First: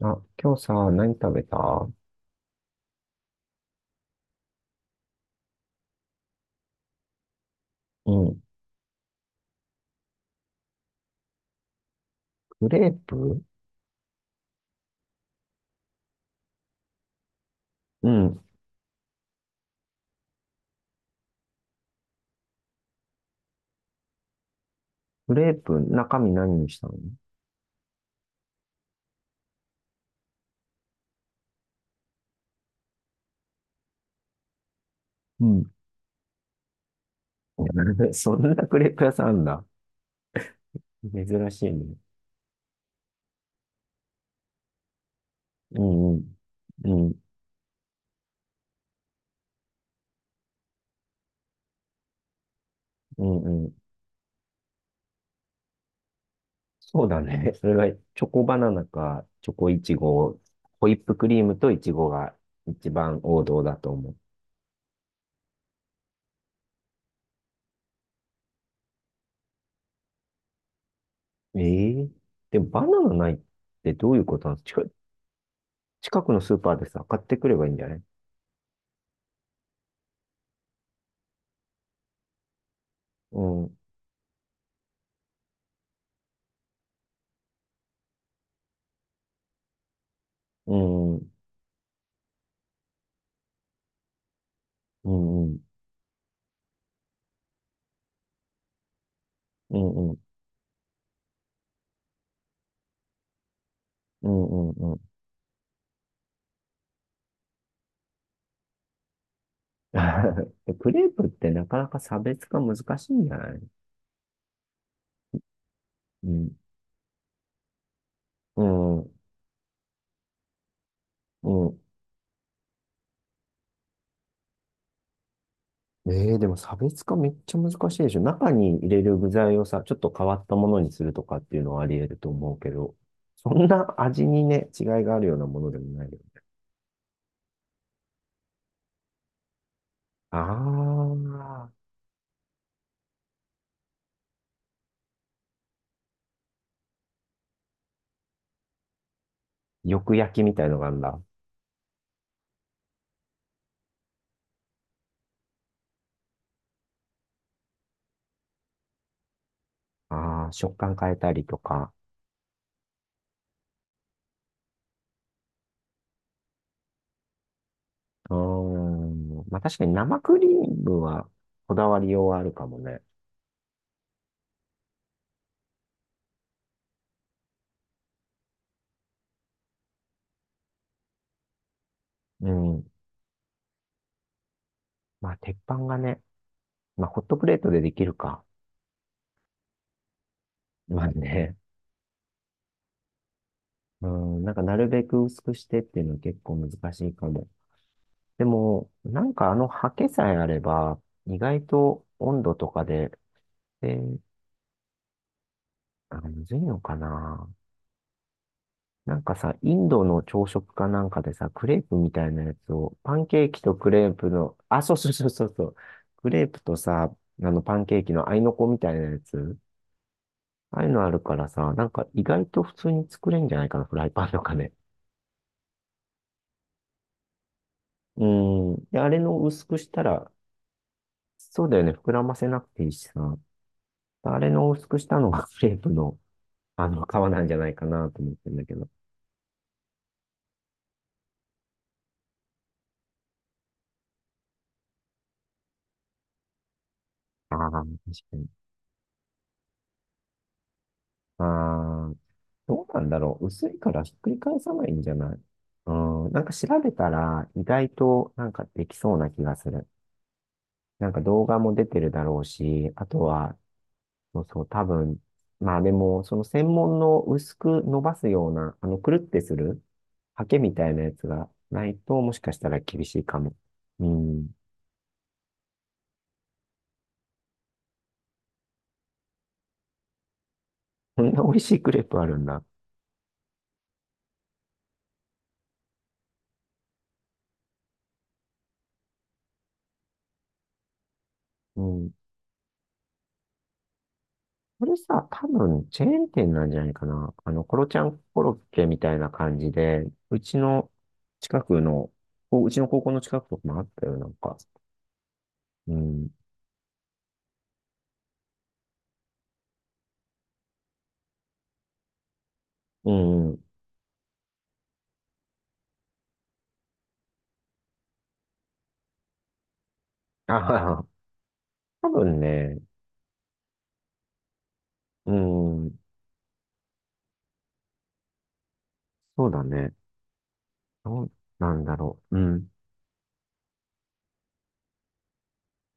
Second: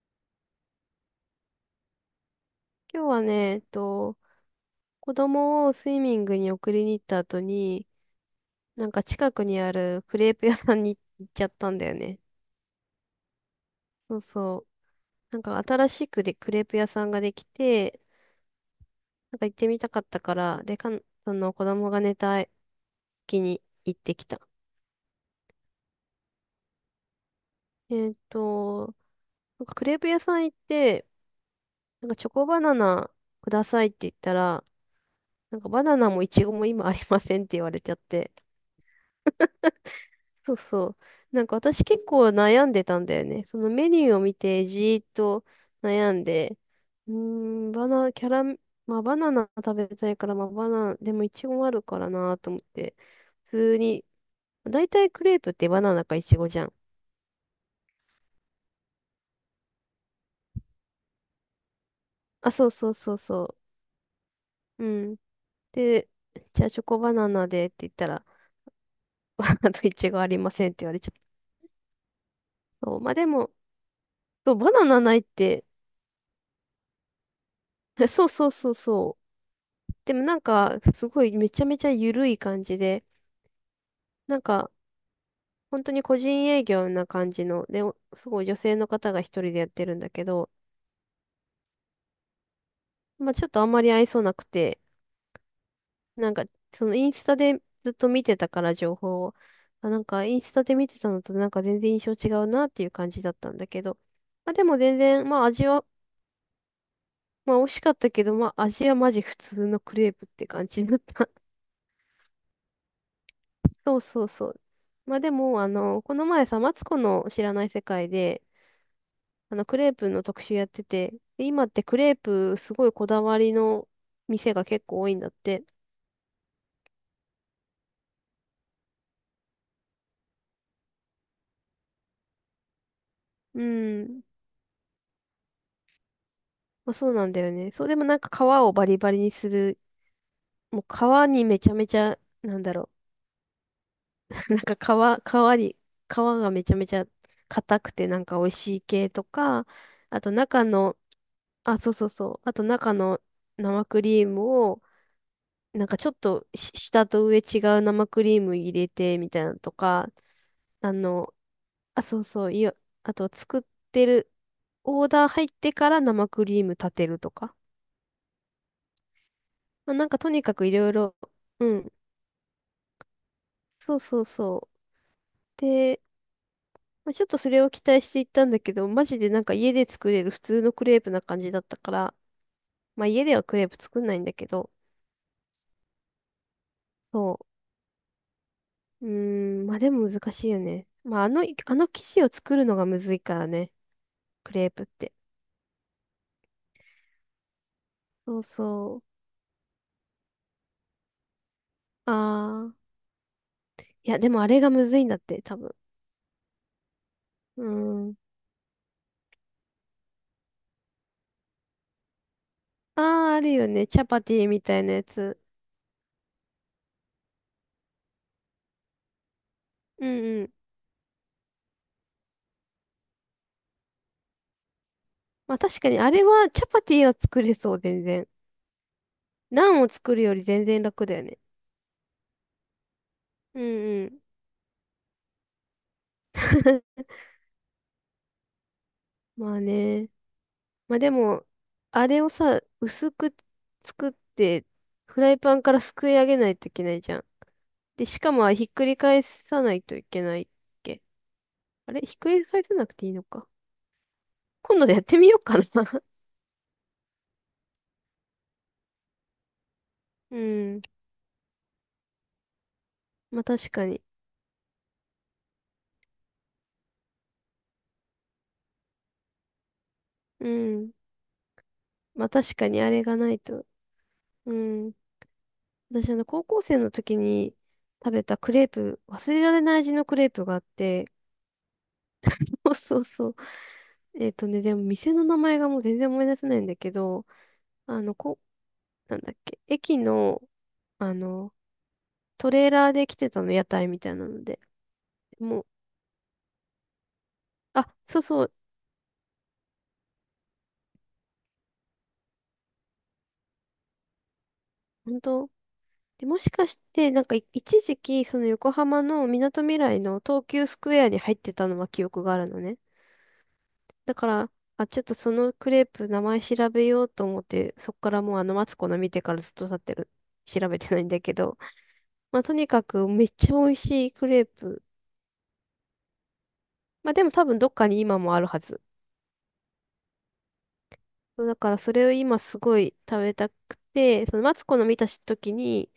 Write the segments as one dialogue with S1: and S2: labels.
S1: あ、今日さ、何食べた？
S2: 今日はね、子供をスイミングに送りに行った後に、
S1: うん。
S2: なんか近くにあるクレープ屋さんに行っちゃったんだよね。
S1: クレープ？
S2: そうそう。なんか新しくでクレープ屋さんができて、
S1: うん。
S2: なんか行ってみたかったから、で、その子供が寝た時に行ってきた。
S1: クレープ、中身何にしたの？
S2: えっと、なんかクレープ屋さん行って、なんかチョコバナナくださいって言ったら、
S1: う
S2: なんか
S1: ん。
S2: バナナもイチゴも今ありませんって言われちゃっ て、
S1: そんなクレープ屋さんあんだ。
S2: そうそう。なん
S1: 珍
S2: か
S1: しい
S2: 私
S1: ね。
S2: 結構悩んでたんだよね。そのメニューを見てじーっと
S1: う
S2: 悩
S1: んう
S2: ん
S1: ん。
S2: で、
S1: う
S2: うー
S1: ん。
S2: バナ、キャラ、まあバナナ食べたいから、まあバナナ、でもイチゴもあるからなと思って、
S1: う
S2: 普
S1: んうん。
S2: 通に、だいたいクレープってバナナかイチゴじゃん。
S1: そうだね。それがチョコバナナか、チョコイチゴ、ホイップクリームとイチゴが
S2: あ、そうそ
S1: 一
S2: うそう
S1: 番王
S2: そ
S1: 道だと思う。
S2: う。うん。で、じゃあチョコバナナでって言ったら、あとイチゴありませんって言われちゃっ
S1: ええ。でもバ
S2: た。そ
S1: ナ
S2: う、ま
S1: ナ
S2: あで
S1: ないっ
S2: も、
S1: てどういうこと
S2: そ
S1: な
S2: う、
S1: の？
S2: バナナないって、
S1: 近くのスーパーでさ、買ってくればいいんじゃない？
S2: そうそうそうそう。でもなんか、すごいめちゃめちゃ緩い感じで、
S1: うん。
S2: なんか、本当に個人営業な感じの、で、おすごい女性の方が一人でやってるんだけど、
S1: うん。
S2: まあちょっとあんまり愛想なくて、
S1: うんうん。
S2: なんか、そのインスタでずっと見てたから情報を、
S1: う
S2: あ、なん
S1: んう
S2: か
S1: ん。
S2: インスタで見てたのとなんか全然印象違うなっていう感じだったんだけど、
S1: うん
S2: まあで
S1: う
S2: も
S1: んう
S2: 全
S1: ん。
S2: 然、まあ味は、まあ美味しかったけど、まあ味はマジ普通のクレープって 感
S1: で
S2: じ
S1: ク
S2: だっ
S1: レープっ
S2: た。
S1: てなかなか差別化難しいんじゃない？
S2: そうそうそう。まあでも、あの、この
S1: う
S2: 前
S1: ん。
S2: さ、マツコの知らない世界で、
S1: うん。
S2: あの、クレープの特集やってて、で
S1: う
S2: 今っ
S1: ん。
S2: てクレープすごいこだわりの店が結構多いんだって。
S1: でも差別化めっちゃ難しいでしょ。中に入れる具材をさ、ちょっと変わったものにするとかっていうのはあり得ると思うけど、そ
S2: う
S1: んな
S2: ん。
S1: 味にね、違いがあるようなものでもないよ。
S2: まあ、そうなんだよね。そう、でもなんか皮をバリバリにする。
S1: あ
S2: もう皮にめち
S1: あ、
S2: ゃめちゃ、なんだろう。なんか皮、皮に、皮がめちゃめちゃ硬くてなんか美味しい系とか、
S1: よ
S2: あと
S1: 焼きみ
S2: 中
S1: たいのがある
S2: の、
S1: んだ。
S2: あ、そうそうそう。あと中の生クリームを、なんかちょっとし下と上違う生クリーム入れてみたいなのとか、
S1: ああ、食
S2: あ
S1: 感変えた
S2: の、
S1: りとか。
S2: あ、そうそう、いや、あと作ってる、オーダー入ってから生クリーム立てるとか。
S1: うーん。まあ確かに
S2: まあ、なんか
S1: 生
S2: と
S1: ク
S2: に
S1: リー
S2: かくいろい
S1: ム
S2: ろ、
S1: は
S2: う
S1: こだ
S2: ん、
S1: わりようはあるかもね。
S2: そうそうそう。で、まあ、ちょっとそれを期待していったんだけど、マジでなんか家で作れる普通のクレープな感じだったから、
S1: うん。
S2: まあ家ではクレープ作んないんだけど、
S1: まあ鉄板がね、まあ、ホット
S2: そ
S1: プレートでできるか。
S2: う。うーん、まあでも難しいよね。
S1: まあ
S2: まああの、
S1: ね。
S2: あの生地を作るのがむずいからね、
S1: うん、な
S2: ク
S1: んか
S2: レー
S1: な
S2: プっ
S1: るべ
S2: て。
S1: く薄くしてっていうのは結構難しいかも。
S2: そう
S1: でも、
S2: そう。
S1: なんかあの刷毛さえあれば、意外と温度と
S2: あー。
S1: かで、で、
S2: いや、でもあれがむずいんだって、多分。
S1: あ、むずいのかな。
S2: うーん。
S1: なんかさ、インドの朝食かなんかでさ、クレープみたいなやつを、パン
S2: ああ、あ
S1: ケー
S2: る
S1: キ
S2: よ
S1: と
S2: ね。
S1: ク
S2: チャ
S1: レー
S2: パ
S1: プ
S2: ティ
S1: の、
S2: みた
S1: あ、
S2: い
S1: そ
S2: な
S1: う
S2: や
S1: そうそう
S2: つ。
S1: そうそう、クレープとさ、あのパンケーキの合いの子みたいなやつ、
S2: うんうん。
S1: ああいうのあるからさ、なんか意外と普通に作れんじゃないかな、フライパンとかね。
S2: まあ確かに、あれはチャパティは作れそう、全
S1: う
S2: 然。
S1: ん。で、あれの薄
S2: ナ
S1: く
S2: ン
S1: し
S2: を
S1: た
S2: 作る
S1: ら、
S2: より全然楽だよね。
S1: そうだよね、膨らませなくていいしさ。
S2: うんうん。
S1: あれの薄くしたのが クレープの、あ の、皮なんじゃないかなと思ってんだけど。
S2: まあね。まあでも、あれをさ、薄く作って、フライパンからすくい上げないといけないじゃん。
S1: ああ、確
S2: で、しか
S1: かに。
S2: もひっくり返さないといけないっけ。
S1: あ
S2: あれひ
S1: あ、
S2: っくり返さ
S1: ど
S2: な
S1: う
S2: く
S1: な
S2: て
S1: ん
S2: いい
S1: だ
S2: の
S1: ろう。
S2: か。
S1: 薄いからひっくり返さ
S2: 今度
S1: ない
S2: や
S1: ん
S2: っ
S1: じゃ
S2: てみ
S1: な
S2: よ
S1: い？
S2: うかな。
S1: う ん、なんか調べたら、意外となんかできそうな気がする。
S2: うん。
S1: なんか動画も出てるだろうし、あと
S2: まあ
S1: は、
S2: 確かに。
S1: そうそう、多分、まあでも、その専門の薄く伸ばすような、あの、くるってするハ
S2: う
S1: ケみた
S2: ん。
S1: いなやつがないと、
S2: まあ
S1: もしか
S2: 確
S1: した
S2: か
S1: ら
S2: にあれ
S1: 厳
S2: が
S1: しい
S2: な
S1: か
S2: い
S1: も。
S2: と。
S1: うん。
S2: うん。私、あの、高校生の時に食べたクレープ、忘れられない味のクレープがあって、
S1: こんな美味しいクレープあるん だ。
S2: そうそうそう。えっとね、でも店の名前がもう全然思い出せないんだけど、あの、こ、なんだっけ、駅の、あの、
S1: うん。
S2: トレーラーで来てたの、屋台みたいなので。
S1: これさ、多
S2: もう、
S1: 分、チェーン店なんじゃないかな。あの、コロ
S2: あ、
S1: ちゃ
S2: そ
S1: ん
S2: う
S1: コ
S2: そ
S1: ロ
S2: う、
S1: ッケみたいな感じで、うちの近くの、こううちの高校の近くとかもあったよ、なんか。
S2: 本当
S1: う
S2: で、
S1: ん。
S2: もしかして、なんかい、一時期、その横浜のみなとみらいの東急スクエアに入ってたのは記憶があるのね。
S1: うん。
S2: だから、あ、ちょっとそのクレープ名前調べようと思って、そっからもうあのマツコの見てからずっと経ってる。調べて
S1: あ
S2: ない
S1: あ、
S2: んだけど。
S1: 多分
S2: まあとに
S1: ね、
S2: かくめっちゃ美味しいクレープ。
S1: うん。
S2: まあでも多分どっかに今もあるはず。
S1: そうだね。どう
S2: そうだか
S1: な
S2: ら
S1: ん
S2: そ
S1: だ
S2: れを
S1: ろう。
S2: 今
S1: う
S2: す
S1: ん。
S2: ごい食べたくて、そのマツコの見た時に、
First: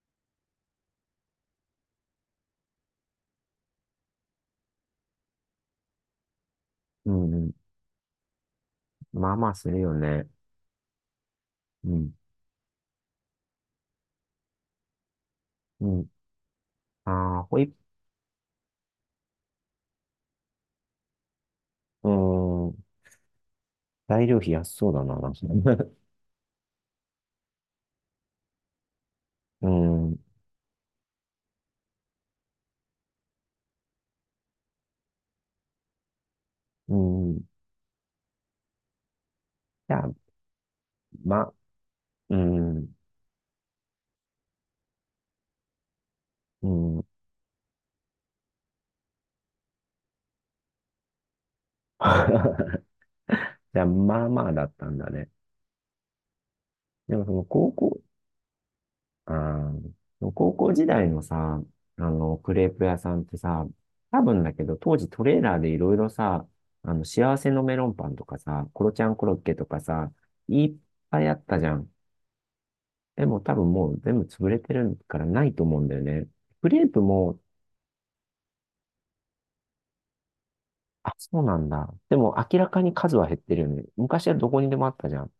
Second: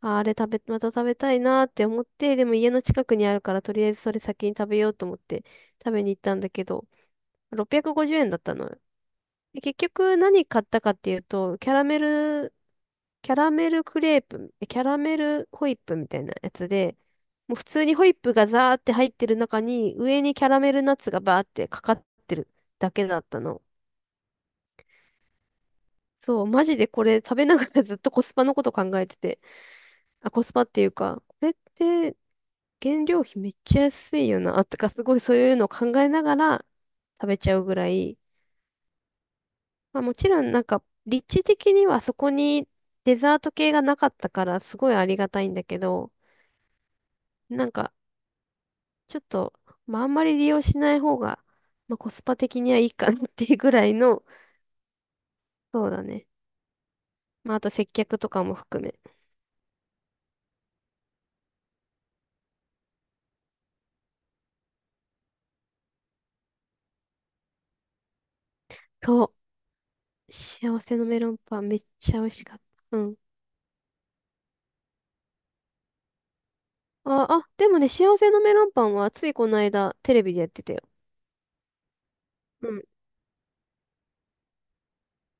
S2: あ、あれ食べ、また食べたいなって思って、でも家の近くにあるからとりあえずそれ先に食べようと思って食べに行ったんだけど、
S1: うん。
S2: 650円だったのよ。
S1: まあまあ
S2: で
S1: す
S2: 結
S1: るよ
S2: 局
S1: ね。
S2: 何買ったかっていうと、
S1: うん。
S2: キャラメルクレープ、キャラメルホイッ
S1: う
S2: プ
S1: ん。
S2: みたいなやつで、
S1: ああ、
S2: もう
S1: ホイ
S2: 普
S1: ップ、
S2: 通にホイップがザーって入ってる中に、上にキャラメルナッツがバーってかかっ
S1: う
S2: てる
S1: ん。
S2: だけだったの。
S1: 材料費安そうだな、なんか
S2: そう、マジでこれ食べながらずっとコスパのこと考えてて、
S1: うん、
S2: あ、コスパっていうか、これって原料費めっちゃ安いよな、とかすごいそういうのを考えながら
S1: う
S2: 食
S1: ん。
S2: べ
S1: じ
S2: ちゃうぐらい、
S1: ゃ
S2: まあ
S1: あ、
S2: もちろんなんか、立地
S1: ま、
S2: 的にはそこ
S1: う
S2: に
S1: ん、
S2: デザート系がなかったからすごいありがたいんだけど、
S1: うん。
S2: なんか、ちょっと、まあ、あんまり利用しない方が、まあ、コスパ的には いいかなっていうぐ
S1: じゃあ、
S2: らい
S1: ま
S2: の、
S1: あまあだったんだね。
S2: そうだね。
S1: でもその
S2: まあ、あと
S1: 高
S2: 接
S1: 校、
S2: 客とかも含め。
S1: あーその高校時代のさ、あの、クレープ屋さんってさ、多分だけど、当時トレーラーでいろいろさ、あの、幸せのメロンパンとかさ、コロちゃんコ
S2: そ
S1: ロッケとかさ、
S2: う。
S1: いっ
S2: 幸せの
S1: ぱ
S2: メ
S1: い
S2: ロ
S1: あ
S2: ン
S1: った
S2: パ
S1: じ
S2: ン
S1: ゃ
S2: めっ
S1: ん。
S2: ちゃ美味しかった。うん。
S1: でも多分もう全部潰れてるからないと思うんだよね。クレープ
S2: あ、
S1: も。
S2: あ、でもね、幸せのメロンパンはついこの間テレビでやってたよ。
S1: あ、そうなんだ。でも明ら
S2: う
S1: か
S2: ん。
S1: に数は減ってるよね。昔はどこにでもあったじゃん。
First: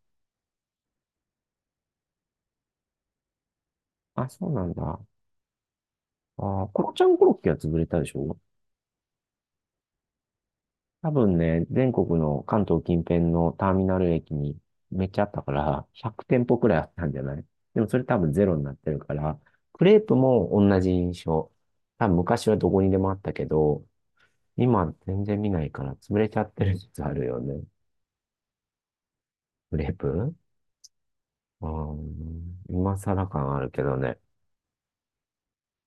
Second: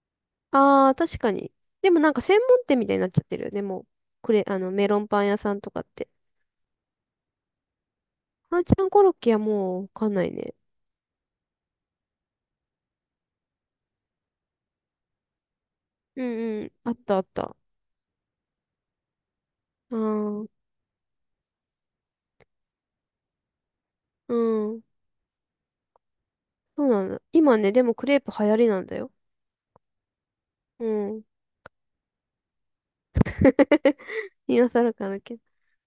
S2: ああ、確かに。でもなんか専門店みたいになっちゃってるよね。もう、
S1: あ、
S2: これ、
S1: そう
S2: あ
S1: な
S2: の、
S1: ん
S2: メロ
S1: だ。
S2: ンパン屋さんとかって。
S1: あー、コロちゃんコロッケは潰れたでしょ？
S2: ハラちゃんコロッケはもうわかんないね。
S1: 多分ね、全国の関東近辺のターミナル駅にめっちゃあったから、
S2: う
S1: 100店舗
S2: んう
S1: く
S2: ん。
S1: らいあ
S2: あ
S1: っ
S2: っ
S1: たん
S2: た
S1: じ
S2: あ
S1: ゃ
S2: っ
S1: な
S2: た。
S1: い？
S2: あ
S1: でもそれ多分ゼロになってるから、ク
S2: あ、
S1: レ
S2: う
S1: ープ
S2: ん。
S1: も同じ印象。多分昔はどこにでもあったけど、今全然見ないから潰れちゃってる
S2: そう
S1: 説
S2: な
S1: あ
S2: んだ。
S1: るよ
S2: 今
S1: ね。
S2: ね、でもクレープ流行りなんだよ。
S1: クレープ？
S2: うん。
S1: うん、今更感あるけど ね。
S2: 今更かなけど。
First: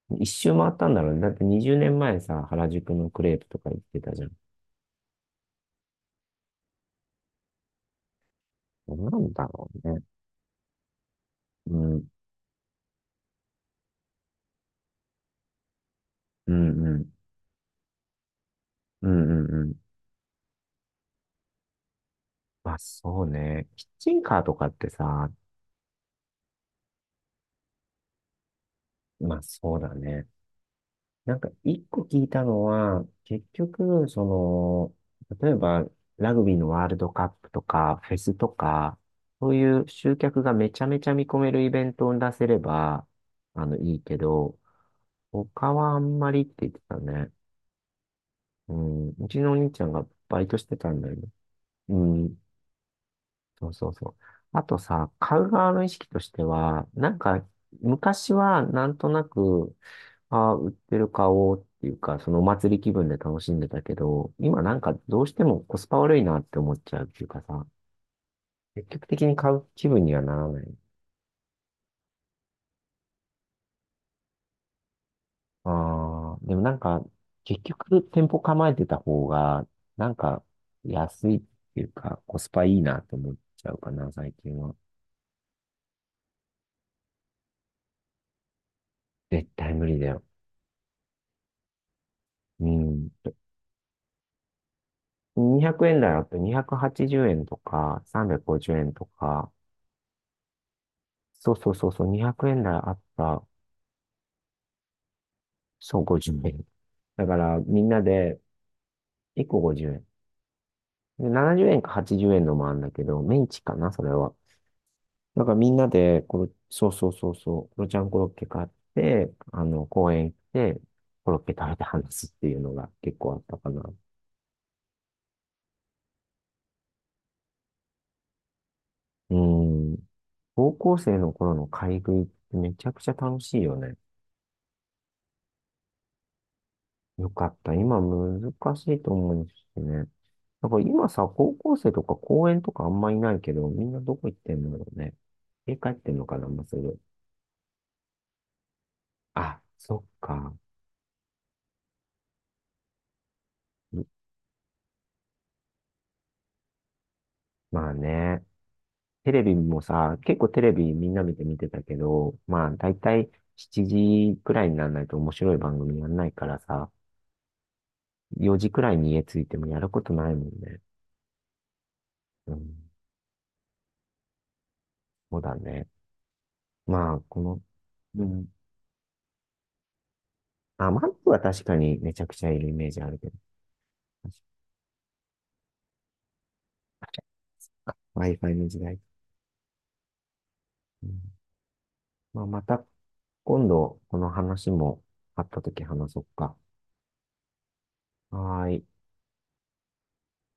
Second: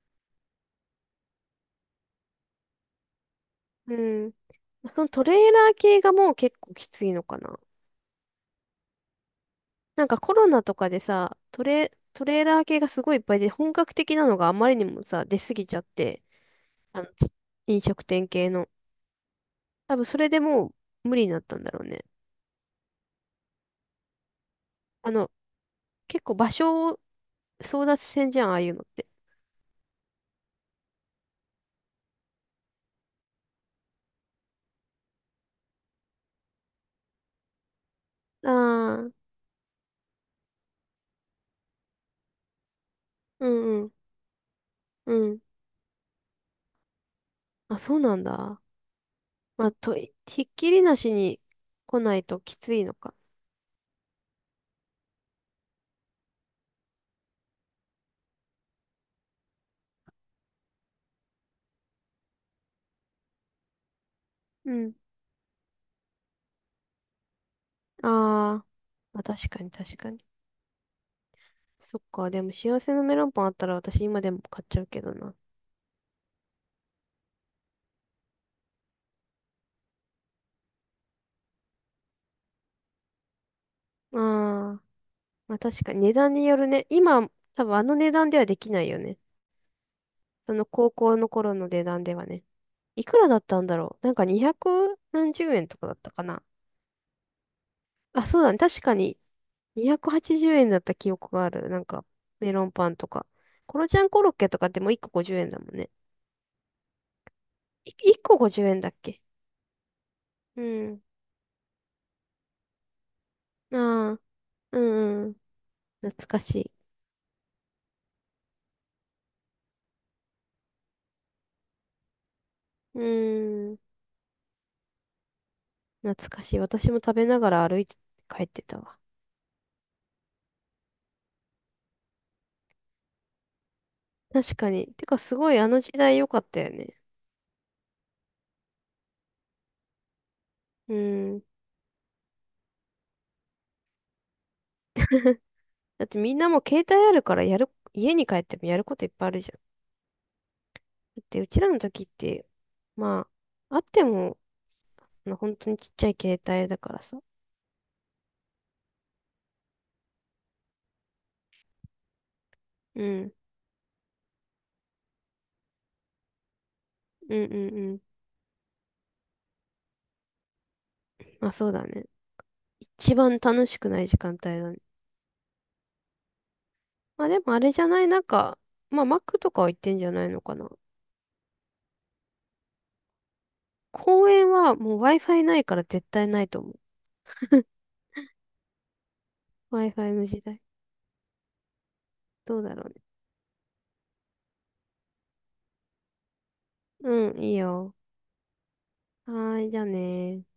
S1: 一周回ったんだろうね。だって20年前さ、原宿のクレープとか行っ
S2: う
S1: てたじゃん。
S2: ん。そのトレーラー系がもう結構きついのかな。
S1: なんだろうね。
S2: なんかコロナとかでさ、
S1: うん、
S2: トレーラー系がすごいいっぱいで、本格的なのがあまりにもさ、出すぎちゃって、
S1: うん、う
S2: あの、
S1: ん、
S2: 飲食店系の。
S1: うん、うんうん。
S2: 多分それでもう無理になったんだろうね。
S1: まあそうね。キッチンカーとかって
S2: あ
S1: さ、
S2: の、結構場所を争奪戦じゃん、ああいうのって。
S1: まあそうだね。なんか一個聞いたのは、結局、その、例えばラグビーのワールドカップとか、フェスとか、
S2: ああ、
S1: そういう集客がめちゃめちゃ見込めるイベントを出せれば、
S2: う
S1: あの、
S2: んうん、
S1: いいけど、
S2: うん。
S1: 他はあんまりって言ってたね。
S2: あ、そうなんだ。
S1: うん、うちのお
S2: ま
S1: 兄
S2: あ、
S1: ちゃん
S2: と、
S1: がバ
S2: ひ
S1: イ
S2: っ
S1: トし
S2: き
S1: て
S2: り
S1: た
S2: な
S1: んだ
S2: し
S1: よね。
S2: に
S1: う
S2: 来ない
S1: ん、
S2: ときついのか。
S1: そうそうそう。あとさ、買う側の意識としては、なんか、昔はなんとなく、ああ、売ってる買おうっていうか、そのお祭り気分で楽しんでたけど、今
S2: う
S1: なんか
S2: ん。
S1: どうしてもコスパ悪いなって思っちゃうっていうかさ、
S2: ああ。
S1: 積極
S2: まあ
S1: 的に
S2: 確
S1: 買
S2: か
S1: う
S2: に
S1: 気
S2: 確
S1: 分
S2: か
S1: に
S2: に。
S1: はならない。
S2: そっか、でも幸せのメロンパンあったら私今でも買っちゃうけどな。
S1: ああ、でもなんか、結局店舗構えてた方が、なんか安いっていうか、コスパいいなって思っちゃうかな、
S2: あ
S1: 最近は。
S2: あ、まあ確かに値段によるね。今、多分あの値段ではできないよね。
S1: 絶対無理だよ。
S2: その高校の頃の値段ではね。
S1: う
S2: い
S1: ん。
S2: くらだったんだろう。なんか200何十円
S1: 200
S2: とかだっ
S1: 円台
S2: た
S1: あ
S2: か
S1: って
S2: な。
S1: 280円とか
S2: あ、そうだね。
S1: 350
S2: 確
S1: 円
S2: か
S1: と
S2: に
S1: か、
S2: 280円だった記憶があ
S1: そうそ
S2: る。
S1: う
S2: なん
S1: そうそ
S2: か
S1: う、200
S2: メ
S1: 円
S2: ロン
S1: 台
S2: パ
S1: あ
S2: ン
S1: っ
S2: とか。
S1: た、
S2: コロちゃんコロッケとかってもう1個50円だもんね。
S1: そう50円。だからみん
S2: い
S1: な
S2: 1個
S1: で
S2: 50円だっけ
S1: 1個50
S2: うん。
S1: 円。で、70円か80円のもあるんだけど、メンチか
S2: あ
S1: な、それ
S2: あ、
S1: は。
S2: うんうん。
S1: だからみんなで、
S2: 懐か
S1: これ、
S2: しい。
S1: そうそうそうそう、ロちゃんコロッケ買って、あの、公園行って、コロッケ食べて話すっていうのが
S2: う
S1: 結構あったか
S2: ーん。
S1: な。
S2: 懐かしい。私も食べながら歩いて帰ってたわ。
S1: うん。高校生の頃の買い食いってめちゃくちゃ楽しいよね。
S2: 確かに。てか、すごいあの時代良かったよね。
S1: よかった。今難しいと思うんですよね。なんか
S2: う
S1: 今さ、
S2: ん。
S1: 高校生とか公園とかあんまいないけど、みんなどこ行ってんだろうね。家帰っ
S2: だっ
S1: てん
S2: て
S1: の
S2: み
S1: か
S2: ん
S1: な、
S2: なも
S1: も
S2: う
S1: うす
S2: 携
S1: ぐ。
S2: 帯あるからやる、家に帰ってもやることいっぱいあるじゃん。
S1: あ、そっか。
S2: だってうちらの時って、まあ、あって
S1: ん。
S2: も、あの本当にちっちゃい携帯だからさ。
S1: まあね。テレビもさ、結構テレビみんな見てたけど、まあだい
S2: う
S1: たい
S2: ん。
S1: 7時くらいにならないと面白い番組やんないからさ、
S2: うんうんうん。
S1: 4時くらいに家着いてもやることないもんね。
S2: まあそうだね。
S1: うん、
S2: 一番楽しくない時間帯だね。
S1: そうだね。まあ、
S2: まあで
S1: こ
S2: もあ
S1: の、
S2: れじゃない、な
S1: う
S2: ん
S1: ん。
S2: か、まあ Mac とかは行ってんじゃないのかな。
S1: あ、マップは確かにめちゃくちゃいるイメージあるけど。
S2: 公園はもう Wi-Fi ないから絶対ないと思う。
S1: Wi-Fi の時代。
S2: Wi-Fi の時代。
S1: うん。まあ、
S2: ど
S1: ま
S2: うだろ
S1: た、
S2: うね。
S1: 今度、この話もあったとき話そっか。
S2: うん、いいよ。
S1: はーい。
S2: はーい、じゃあねー。